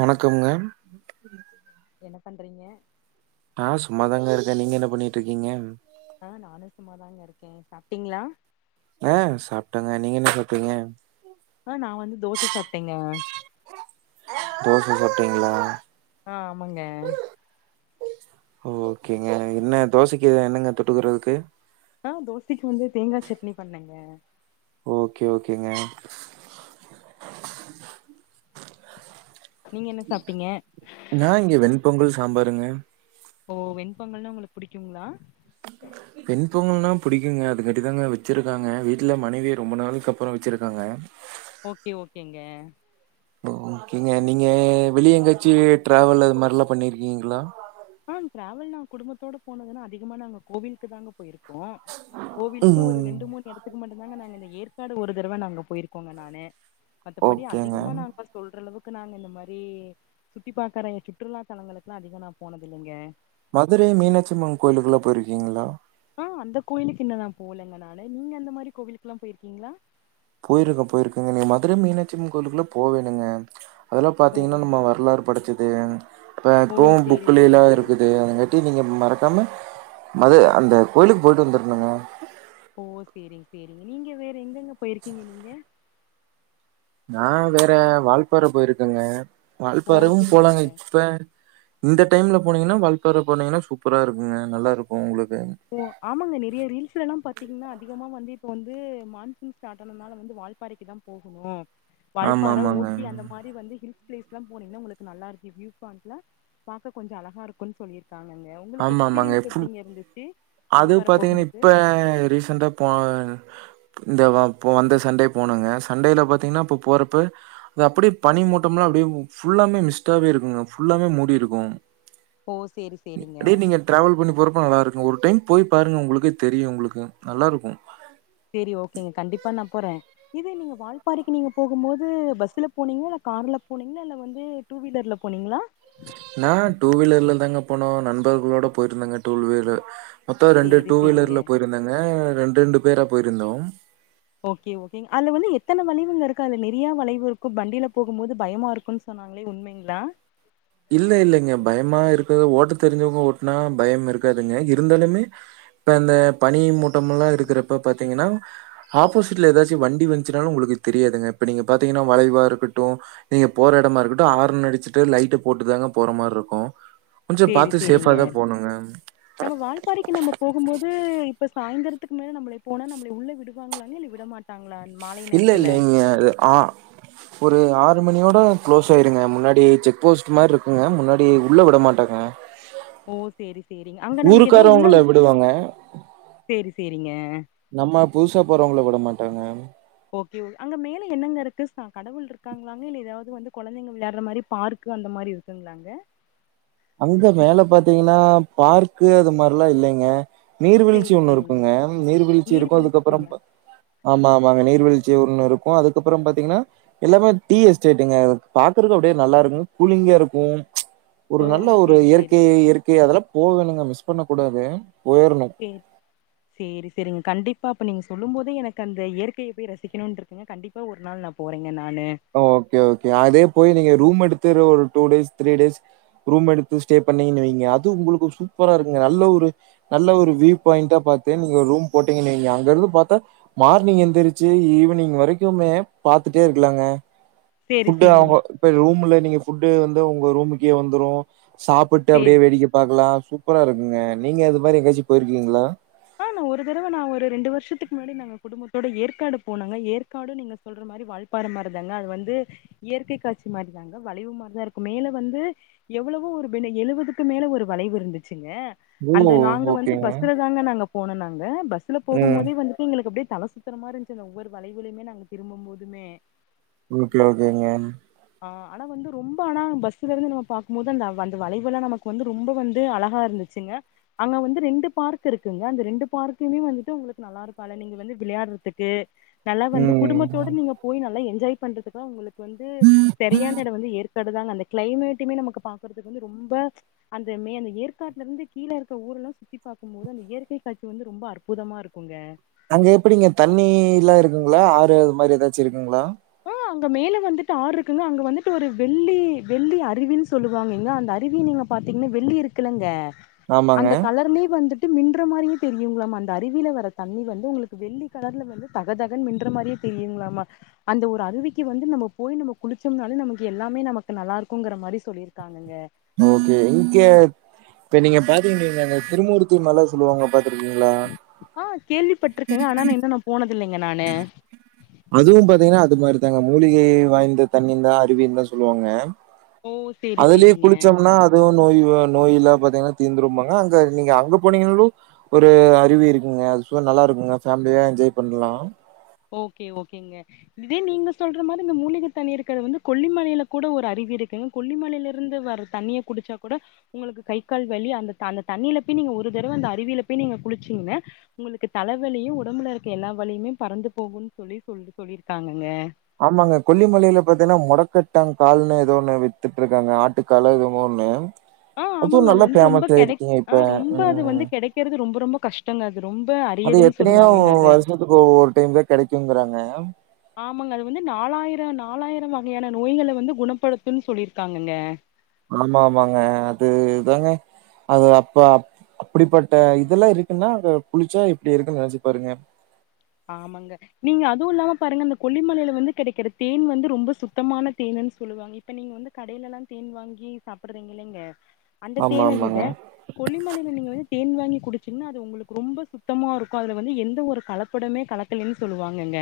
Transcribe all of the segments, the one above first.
வணக்கம்ங்க என்ன பண்றீங்க. ஆஹ் சும்மாதாங்க இருக்கேன் நீங்க என்ன பண்ணிட்டு இருக்கீங்க. ஆஹ் நானும் சும்மாதாங்க இருக்கேன் சாப்பிட்டீங்களா. அ சாப்பிட்டாங்க நீங்க என்ன சாப்பிட்டீங்க ஆ நான் வந்து தோசை சாப்பிட்டேங்க. தோசை சாப்பிட்டீங்களா. ஆ ஆமாங்க. ஓ ஓகேங்க என்ன தோசைக்கு என்னங்க தொட்டுக்குறதுக்கு ஆ தோசைக்கு வந்து தேங்காய் சட்னி பண்ணேங்க. ஓகே ஓகேங்க. நீங்க என்ன சாப்ட்டீங்க நான இங்க வெண்பொங்கல் சாப் சாம்பாருங்க. ஓ வெண் பொங்கல்னா உங்களுக்கு பிடிக்குங்களா வெண்பொங்கல்ன்னா பிடிக்குங்க அதுக்காட்டி தாங்க வச்சிருக்காங்க வீட்டுல மனைவி ரொம்ப நாளைக்கு அப்புறம் வச்சிருக்காங்க. ஓகே ஓகேங்க. ஓகேங்க நீங்க வெளிய எங்காச்சி டிராவல் அது மாதிரி எல்லாம் பண்ணிருக்கீங்களா ஆ ட்ராவல் நான் குடும்பத்தோட போனதுன்னா அதிகமா நாங்க கோவிலுக்கு தாங்க போயிருக்கோம். ருக்கும் கோவிலுக்கு ஒரு ம் ரெண்டு மூணு இடத்துக்கு மட்டும்தாங்க நாங்க இந்த ஏற்காடு ஒரு தடவை நாங்க போயிருக்கோங்க நானு மத்தபடி ஓகேங்க அதிகமா நாங்க சொல்ற அளவுக்கு க்கு நாங்க இந்த மாரி சுத்தி பாக்குற சுற்றுலா தலங்களுக்கெல்லா அதிக போனதில்லிங்க மதுரை மீனாட்சி அம்மன் கோயிலுக்குல்ல போயிருக்கீங்களா ஆஹ் அந்த கோவிலுக்கு இன்னு நா போனதுலிலங்க நானு நீங்க அந்த மாரி கோவிலுக்கு எல்லா போயிருக்கீங்களா போயிருக்க போயிருக்கங்க நீங்க மதுரை மீனாட்சி அம்மன் கோவிலுக்குள்ள போவேணுங்க அதெல்லா ஓ பாத்தீங்கன்னா நம்ம வரலாறு படச்சது து இப்ப ஓ இப்போ சேரி புக்குலில்லா சேரிங்க இருக்குது நீங்க மறக்காம மது அந்த கோயிலுக்கு போயிட்டு வந்துருனுனங்க ஓ சேரிங்க சேரிங்க நீங்க வேற எங்கெங்க போயிருக்கீங்க நீங்க நா வேற வால் ப்பாற போயிருக்கங்க வால் ஓ பாறவு சேரிங்க போலாங்க இப்ப இந்த டைம்ல போனீங்கன்னா வால்பாறை போனீங்கன்னா சூப்பரா இருக்குங்க நல்லா இருக்கு உங்குளுக்கு ஓ ஆமாங்க நெறைய ரீல்ஸ்ல எல்லா பாத்தீங்கன்னா அதிகமா வந்து இப்ப வந்து மான்சூன் ஸ்டார்ட் ஆனதுனால வந்து வால் பாறைக்கு தா போகணு வால்பாற ஆமாமாங்க. ஊட்டி அந்த மாரி வந்து ஹில் பிளேஸ்லாம போனீங்கா உங்களுக்கு நல்லா இருக்குயூாயண்ட்ல பார்க கொஞ்சோ அழக இருக்குனு சொல்லிருக்கு காங்கங்க உங்களுக்கு ஆமாமாங்க. எக்ஸ்பீரியன்ஸ் ஃபுல் எப்டிங்க இருந்துச்சு அது வால்பாற பாத்தீங்கன்னா போகும்போது இப்ப ரீசன்டா போ இந்த வந்த சண்டே போனங்க சண்டேலே பாத்தீங்கன்னா அப்ப போறப்ப அது அப்டியே பனி மூட்டோம்லா அப்டியே ஃபுல்லாமே மிஸ்டாவே இருக்குங்க ஃபுல்லாமே மூடிருக்கு ஓ சேரி சேரிங்க அதே நீங்க டிரவல் பண்ணி போறப்ப நல்லா இருக்குங்க ஒரு டைம் போய் பாருங்க உங்களுக்கே தெரியு உங்களுக்கு நல்லா இருக்கு சேரி ஓகேங்க கண்டிப்பா நா போறே இது நீங்க வால்பாறைக்கு நீங்க போகும் போது பஸ்ல போனீங்களா இல்ல கார்ல போனீங்களா இல்ல வந்து டூ வீலர்ல போனீங்களா நா டூவீலர்ல தாங்க போனோ நண்பர்களோட போயிருந்தாங்க டூ வீலர்ல மொத்தோ ரெண்டு சேரி டூ சேரிங்க வீலர்ல போயிருந்தங்க ரெண்டு ரெண்டு பேரு அப்போ இருந்தோம் ஓகே ஓகே அதுல வந்து எத்தனை வளைவுங்க இருக்கு அது நிறையா வளைவு இருக்கு வண்டியில போகும் போது பயமா இருக்கும்ன்னு சொன்னாங்களே உண்மைங்களா இல்ல இங்க பயமா இருக்கது ஓட்ட தெரிஞ்சவங்க ஓட்டுனா பயம் இருக்காதுங்க இருந்தாலுமே இப்ப இந்தந்த பனி மூட்டம் எல்லா இருக்கிறப்ப பாத்தீங்கன்னா ஆப்போசிட்ல எதாச்சும் வண்டி வச்சுனாலு உங்களுக்கு தெரியாதுங்க இப்ப நீங்க பாத்தீங்கன்னா வளைவா இருக்கட்டு நீங்க போரா எடமா இருக்கட்டும் ஆறன் அடுச்சிட்டு லைட்டு போட்டு தாங்க போற மாரி இருக்கு சேரி சேரிங்க நம்ம வால்பாறைக்கு நம்ம போகும்போது இப்ப சாயந்தத்துக்கு மேல நம்மளை போனா நம்மளை உள்ள விடுவாங்களான்னு இல்ல விடமாட்டாங்களா இல்ல இல்லங்க ஆ ஒரு ஆறு ஒரு ஆறு மணியோட க்ளோஸ் ஆயிருங்க முன்னாடி செக் போஸ்ட் மாரி இருக்குங்க முன்னாடி உள்ள விட மாட்டாங்க ஓ சேரி சேரிங்க அங்க நமக்கு எதா உள்ள ஊருக்காரவங்கள விடுவாங்க. சேரி சேரிங்க நம்ம புதுசா போறவங்கள விட மாட்டாங்க அங்க மேல என்னங்க இருக்கு ச கடவுள் இருக்காங்களாங்க இல்ல ஏதாவது வந்து குழந்தைங்க விளாடுற மாரி பார்க்கு அந்த மாரி இருக்குங்களாங்க அங்க மேல பாத்தீங்கன்னா பார்க்கு அது மாரில்லா இல்லைங்க நீர்வீழ்ச்சி சேரி ஒண்ணு சேரிங்க இருக்குங்க நீர்வீழ்ச்சி இருக்கு அதுக்கப்புறோ நீர்வீழ்ச்சிங்களா ஆமா வாங்க நீர்வீழ்ச்சி ஒண்ணு இருக்கு அதுக்கப்புறம் பாத்தீங்கன்னா எல்லாமே டீ எஸ்டேட்டுங்க பாக்குறக்கு அப்படியே நல்லா இருக்கு கூலிங்கா இருக்கும் ஒரு ஓ நல்ல ஒரு சேரி இயற்கை சேரிங்க இயற்கை அதுலா போவேல்லங்க மிஸ் பண்ண கூடாது செரி சேரி சேரிங் கண்டிப் பா அப்ப நீங்க சொல்லும் போதே எனக்கு அந்த இயற்கைய போய் ரசிக்கணுனு இருக்குங்க கண்டிப்பா ஒரு நாள் நா போறே ஓகே ஓகே அதே போய் நீங்க ரூம் எடுத்து ஒரு two days three days room எடுத்து ஸ்டே பண்ணீங்கனு வைங்க அது உங்களுக்கு சூப்பரா இருக்குங்க நல்ல ஒரு நல்ல ஒரு வியூ பாயி்ன்டா பாத்து நீங்க ஒரு ரூம் போட்டீங்கனு வைங்க அங்க இருந்து பாத்தா மார்னிங் எந்திரிச்சி ஈவினிங் வரைக்குமே பாத்துட்டே இருக்கலாங்க சேரி ஃபுட்டு சேரிங்க அவங்க இப்ப ரூம்ல நீங்க ஃபுட்டு வந்து உங்க ரூமுக்கே வந்துரு சாப்பிட்டு சேரி அப்டியே வேடிக்க பாக்கலா சூப்பரா இருக்குங்க நீங்க அது மாரி எங்கயாச்சு போயிருக்கீங்களா ஆ நா ஒரு தடவ நா ஒரு ரெண்டு வருஷத்துக்கு முன்னாடி நாங்க குடும்பத்தோட ஏற்காடு போனங்க ஏற்காடு நீங்க சொல்ற மாரி வால்பாற மாரிதாங்க அது வந்து இயற்கைக்காட்சி மாரிதாங்க வளைவு மாரிதா இருக்கு மேல வந்து எவ்வளவோ ஒரு எழுவதுக்கு மேல ஒரு வளைவு இருந்துச்சு ங்க ஓ! அந்த நாங்க வந்து ஓகேங்க. பஸ்ல தாங்க நாங்க போனோ நாங்க பஸ்ல போகும் ம். போதே வந்துட்டு எங்களுக்கு அப்டியே தல சுத்ரமாரி இருந்துசுங்க ஒவ்வொரு வளைவுலயுமே நாங்க திரும்பும் போதுமே ஓகே ஓகேங்க ஆ ஆனா வந்து ரொம்ப ஆனா பஸ்ல இருந்து நம்ம பாக்குபோது அந்த அந்த வளைவுலா நமக்கு வந்து ரொம்ப வந்து அழகா இருந்துச்சுங்க அங்க வந்து ரெண்டு பார்க் இருக்குங் க அந்த ரெண்டு பார்க்குமே வந்துட்டு உங்களுக்கு நல்லா இருக்கால நீங்க வந்து விளையாடுறதுக்கு நல்லா வந்து ம். குடும்பத்தோடு நீங்க போய் நல்லா என் ஜாய் பண்றதுக்கா உங்களுக் கு வந்து சரியான எடோ வந்து ஏற் காடுதாங்க அந்த க்ளைமேட்டுமே நமக்கு பாக்குறதுக்கு வந்து ரொம்ப அந்த மே அந்த ஏற்காட்ல இருந்து கீழ இருக்க ஊரெல்லா சுத்தி பாக்கும்போது அந்த இயற் கை காட்சி வந்து ரொம்ப அற்புதமா இருக்குங்க அங்க எப்டிங்க தண்ணில்லா இருக்குங்களா ஆறு அது மாரி ஏதாச்சு இருக்குங்களா ஆ அங்க மேல வந்துட்டு ஆறு இருக்குங்க அங்க வந்துட்டு ஒரு வெள்ளி வெள்ளி அருவின் சொல்லுவாங்கங்க அந்த அருவிய நீங்க பாத்தீங்னா வெள்ளி இருக்குலங்க ஆமாங்க. அந்த கலர்மே வந்துட் ட்டு மின்ற மாரியே தெரியுங்களாமா அந்த அருவியில வர தண்ணி வந்து உங்களுக்கு வெள்ளி கலர்ல வந்து தகதகன் மின்ற மாரியே தெரியுங்களாமா அந்த ஒரு அருவிக்கு வந்து நம்ம போய் நம்ம குளிச்சோம்னால நமக்கு எல்லாமே நமக்கு நல்லா இருக்குங்குற மாரி சொல்லிருக்காங்கங்க ஓகே இங்க இப்ப நீங்க பாத்தீங்கீங்க திருமூர்த்தி மல சொல்லுவாங்க பாத் ஆ கேள்விப்பட்ருக்கேங்க ஆனா நா இன்ன நா போனது இல்லைங்க நானு அதுவு பாத்தீங்கனா அது மாரி தாங்க மூலிகை வாய்ந்த தண்ணின்தா அருவின் தா சொல்லுவாங்க ஓ சேரி அதுலயே சேரிங்க குளிச்சோம்னா அது நோய் நோய்ல்லா பாத்தீங்கனா தீந்துரும்பாங்க அங்க நீங்க அங்க போனீங்னாலு ஒரு அருவி இருக்குங்க அது சு நல்லா இருக்குங்க ஃபேம்லியா என்ஜாய் பண்லா ஓகே ஓகேங்க இதே நீங்க சொல்ற மாரி இந்த மூலிக தண்ணீர்கள் வந்து கொல்லிமலேல கூட ஒரு அருவி இருக்குங்க கொல்லிமலேல இருந்து வர தண்ணிய குடுச்சா கூட உங்களுக்கு கை கால் வலி அந்த அந்த தண்ணில போய் நீங்க ஒரு தடவ அந்த அருவில போய் நீங்க குளிச்சீங்ன உங்களுக்கு தலவலியு உடம்புல இருக்கற எல்லா வலியுமே பறந்து போகும்ன் சொல்லி சொல்லி சொல்லிருக்காங்கங்க ஆமாங்க கொல்லிமலேல பாத்தீங்னா மொடக்கத்தான் கால்னு ஏதோ ஒண்ணு வித்துட்டு இருக்காங்க ஆட்டுக்காலோ எதுவோ ஒண்ணு ஆஹ் ஆமாங்க அதுவும் அது நல்லா வந்து ரொம்ப ஃபேமஸ் கெடை ஆயிருச்சுங்க இப்ப. ஆஹ் ரொம்ப அது ம். வந்து கெடைக்கறது ரொம்ப ரொம்ப கஷ்டங்க ரொம்ப அது அரியதுன்னு எத்தனையோ சொல்லுவாங்கங்க அது. வருஷத்துக்கு ஒரு டைம் தான் கெடைக்குங்கறாங்க மேம் ஆமாங்க அது வந்து நாலாயிரம் நாலாயிரம் வகையான நோய்களை வந்து குணப்படுத்தும்னு சொல்லிருக்காங்கங்க ஆமா ஆமாங்க அதுதாங்க அது அப்ப அப்டிப்பட்ட இதெல்லாம் இருக்குன்னா அது குளுச்சா எப்டி இருக்குன்னு நெனைச்சு பாருங்க ஆமாங்க நீங்க அதுவும் இல்லாம பாருங்க அந்த கொல்லிமலேல வந்து கெடக்கிற தேன் வந்து ரொம்ப சுத்தமான தேனுன்னு சொல்லுவாங்க இப்ப நீங்க வந்து கடேலல்லாம் தேன் வாங்கி சாப்டுறீங்க இல்லைங்க அந்த ஆமா தேனை ஆமாங்க. விட கொல்லிமலேல நீங்க வந்து தேன் வாங்கி குடிச்சிங்ன்னா அது உங்களுக்கு ரொம்ப சுத்தமா இருக்கும் அதுல வந்து எந்த ஒரு கல ப்படமே கலக்கலேனு சொல்லுவாங்கங்க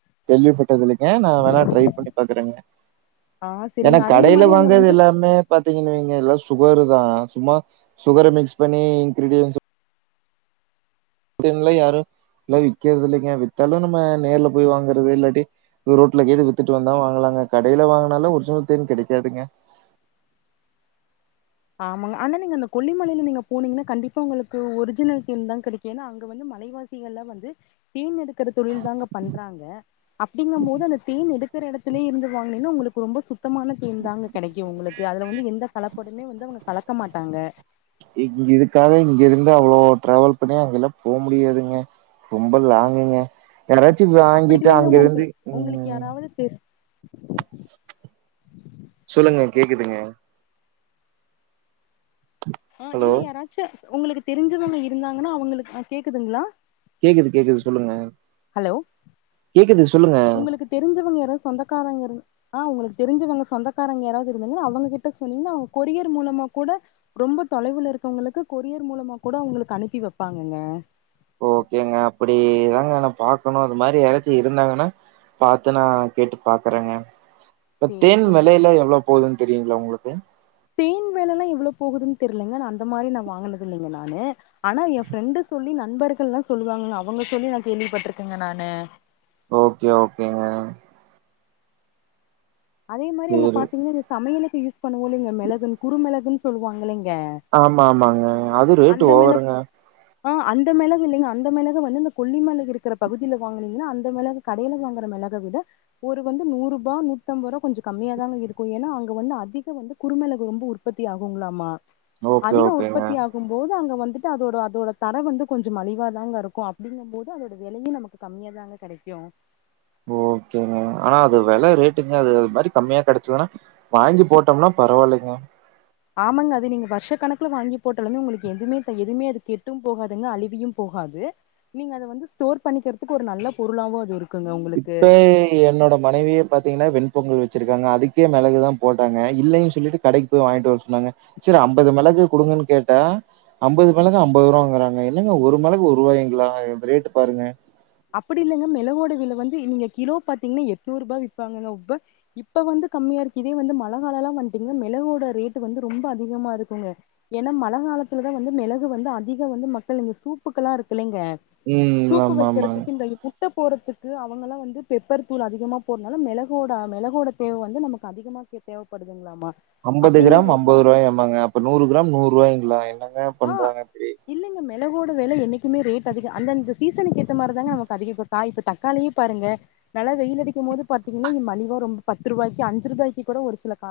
[unintelligible] [unintelligible] நா வேனா ட்ரை பண்ணி பாக்குறேங்க ஆ ஏன்னா சரிங்க அதே கடேல மாரி அங்க வாங்கறது வந்து எல்லாமே பாத்தீங்கன் வைங்க எல்லா சு சுகரே தான் சும்மா சுகர மிக்ஸ் பண்ணி இன்கிரீடியன்ஸ் தேன்லாம் யாரும் எல்லாம் விக்கிறது இல்லைங்க வித்தாலும் நம்ம நேர்ல போய் வாங்குறது இல்லாட்டி ரோட்ல கேது வித்துட்டு வந்தா வாங்கலாங்க கடேல வாங்குனாலும் ஒரிஜினல் தேன் கெடைக்காதுங்க ஆமாங்க ஆனா நீங்க அந்த கொல்லிமலேல நீங்க போனீங்கன்னா கண்டிப்பா உங்களுக்கு ஒரிஜினல் தேன் தான் கெடைக்கு ஏன்னா அங்க வந்து மலைவாசிகள்லாம் வந்து தேன் எடுக்கிற தொழில் தாங்க பண்றாங்க அப்டிங்கம் போது அந்த தேன் எடுக்கிற இடத்துலயே இருந்து வாங்குனீங்னா உங்களுக்கு ரொம்ப சுத்தமான தேன் தாங்க கெடைக்கும் உங்களுக்கு அதுல வந்து எந்த கலப்படமே வந்து கலக்க மாட்டாங்க இங்க இதுக்காக இங்க இருந்து அவ்ளோ டிராவல் பண்ணி அங்கல்லாம் போ முடியாதுங்க ரொம்ப லாங்குங்க யாராச்சி அப்டி வாங்கிட்டு இல்லைங்க அங்க உங்க இருந்து உங்களுக்கு உம் யாராவது தெ சொல்லுங்க கேக்குதுங்க ஆஹ் ஹலோ இல்ல யாராச்ச உங்களுக்கு தெரிஞ்சவங்க இருந்தாங்கன்னா அவுங்களுக்கு ஆஹ் கேக்குதுங்களா கேக்குது கேக்குது சொல்லுங்க ஹலோ கேக்குது சொல்லுங்க. உங்களுக்கு தெரிஞ்சவங்க யாரோ சொந்தக்காரங்க இரு ஆஹ் உங்களுக்கு தெரிஞ்சவங்க சொந்தக்காரங்க யாராவது இருந்தங்கன்னா அவங்ககிட்ட சொன்னீங்கன்னா அவங்க கொரியர் மூலமா கூட ரொம்ப தொலைவுல இருக்கவங்களுக்கு கொரியர் மூலமா கூட அவங்களுக்கு அனுப்பி வைப்பாங்கங்க ஓகேங்க அப்டிதாங்க நான் பாக்கணும் அது மாரி யாராச்சும் இருந்தாங்கன்னா பாத்து நான் கேட்டு பாக்குறேங்க இப்ப சேரி தேன் சேரிங்க வெலேலா எவ்ளோ போதுன்னு தெரியுங்களா உங்களுக்கு கு தேன் வெலேலா எவ்ளோ போகுதுன்னு தெர்லங்க நா அந்த மாரி நான் வாங்குனது இல்லங்க நானு ஆனா என் ஃப்ரெண்டு சொல்லி நண்பர்கள்ல்லாம் சொல்லுவாங்க அவங்க சொல்லி நான் கேள்விப்பட்ருக்கேங்க நானு ஓகே ஓகேங்க அதே மாரி அங்க சரி பாத்தீங்கன்னா இந்த சமையலுக் யூஸ் பண்ணுவோ இல்லங்க மெளகுனு குரு மெளகுன்னு சொல்லுவாங்கல்லைங் ஆமா ஆமாங்க அது ரேட்டு் ஓவருங்க ஆஹ் அந்த மெளகு இல்லைங்க அந்த மெளக வந்து இந்த கொல்லி மளகு இருக்கிற பகுதியில வாங்குனீங்கன்னா அந்த மெளகு கடையில வாங்குற மெளக விட ஒரு வந்து நூறூபா நூ த்தொம்ப ரூவா கொஞ்சொ கம்மியா தாங்க இருக்கு ஏனா அங்க வந்து அதிக வந்து குறுமெளகு ரொம்ப உற்பத்தி ஆகுங்களாமா ஓகே அதிக ஓகேங்க. உற்பத்தி ஆகும் போது அங்க வந்து ந்துட்டு அதோட அதோட தரொ வந்து கொஞ்சொ மலிவாதாங்க இருக்கு அப்படிங்கம் போது அதோட வெலையு நமக்கு கம்மியாதாங்க கெடைக்கு ஓகேங்க ஆனா அது வெல ரேட்டுங்க அது அது மாரி கம்மியா கெடைச்சதுன்னா வாங்கி போட்டோம்னா பரவால்லைங்க ஆமாங்க அது நீங்க வருஷ கணக்குல வாங்கி போட்டாலுமே உங்களுக்கு எதுவுமே த எதுவுமே அது கெட்டும் போகாதுங்க அழிவியும் போகாது நீங்க அத வந்து ஸ்டோர் பண்ணிக்கிறதுக்கு ஒரு நல்ல பொருளாவு அது இருக் இப்ப என்னோட மனைவியே பாத்தீங்கன்னா வெண்பொங்கல் வ ச்சிருக்காங்க அதுக்கே மெளகுதா போட்டாங்க இல்லைன்னு சொல்லிட்டு கடைக்கு போய் வாங்கிட்டு வர சொன்னாங்க சரி அம்பது மெளகு குடுங்கன்னு கேட்ட அம்பது மெளகு அம்பது ரூவாங்கறாங்க என்னங்க ஒரு மெளகு ஒரு ரூவாய்ங்களா ரேட்டு பாருங்க அப்படி இல்லங்க மெளகோட வில வந்து நீங்க கிலோ பாத்தீங்கன்னா எட்நூரூபா விப்பாங்கங்க உப்ப இப்ப வந்து கம்மியா இருக்கு இதே வந்து மழ காலொல்லா வந்துட்டீங்கன்னா மெளகோட ரேட் வந்து ரொம்ப அதிகமா இருக்குங்க ஏன்னா மழ காலத்துலதா வந்து மெளகு வந்து அதிகம் வந்து மக்கள் இந்த சூப்புக்கெல்லா இருக்குல்லைங்க உம் ஆமாம் க்கிறத்துக்கு இந்த இ குட்டப் போறதுக்கு அவங்களா வந்து பெப்பர் தூள் அதிகமாக போறனால மெளகோட மெளகோட தேவ வந்து நமக்கு அதிகமா க தேவப்படுதுங்களாமா அம்பது கிராம் அம்பது ரூவாயாமாங்க அப்ப நூறு கிராம் நூரூவாய்ங்களா எ ன்னங்க பண்றாங்க இப்டி வேல என்னைக்குமே ரேட் அதிக அந்த அந்த சீசனுக்கேத்த மாரிதாங்க நமக்கு அதிக இப்ப காய் இப்ப தக்காளியு பாருங்க நல்லா வெயில் அடிக்கும்போது பாத்திங்கன்னா இ மலிவா ரொம் பத்து ரூவாய்கு அஞ்சு ரூபாய்க்கு கூட ஒரு சில கா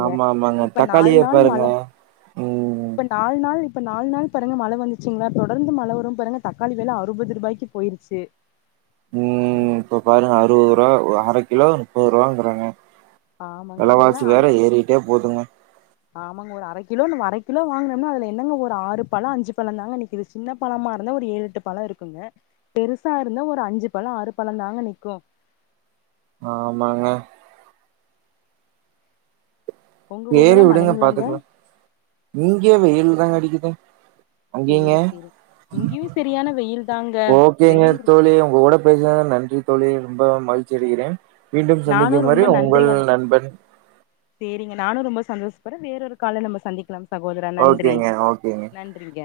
ஆமா ஆமாங்க தக்காளிய நாள் பாருங்க மழ உம் இப்ப நாலு நாள் இப்ப நால் நாள் பாருங்க மழ வந்துச்சுங்களா தொடர்ந்து மழ வரும் பாருங்க தக்காளி வெல அறுபது ரூபாய்க்கு போயிருச்சு உம் இப்ப பாருங்க அறுவரூவா ஒ அர கிலோ நுப்பரூவாங்கறாங்க ஆமாங்க இதெல்லா வெலவாசி அரை வேற ஏறிட்டே போதுங்க ஆமாங்க ஒரு அர கிலோ நம்ம அர கிலோ வாங்குனோம்னா அதுல என்னங்க ஒரு ஆறு பழம் அஞ்சு பழந்தாங்க நிக்குது சின்ன பழமா இருந்தா ஒரு ஏழெட்டு பழம் இருக்குங்க பெருசா இருந்தா ஒரு அஞ்சு பழம் ஆறு பழந்தாங்க நிக்கு ஆமாங்க உங்க ஊர்ல சேரி எல்லா விடுங்க மழைங்களாங்க பாத்துக்கலா இங்கே வெயில் தாங்க அடிக்குது அங்கெய்ங்க சேரி சேரி இங்கேயு சரியான வெயில் தாங்க ஓகேங்க வெயில் தோழி உங்க கூட பேசுனது நன்றி தோழி ரொம்ப மகிழ்ச்சியடைகிறேன் மீண்டும் நானு சந்திக்கும் வரை ரொம்ப உங்கள் நன்றிங்க நண்பன் சந்தோஷபடுற வேறொரு கால்ல நம்ம சந்திக்கலாம் சகோதரா நன்றி ஓகேங்க ஓகேங்க நன்றிங்க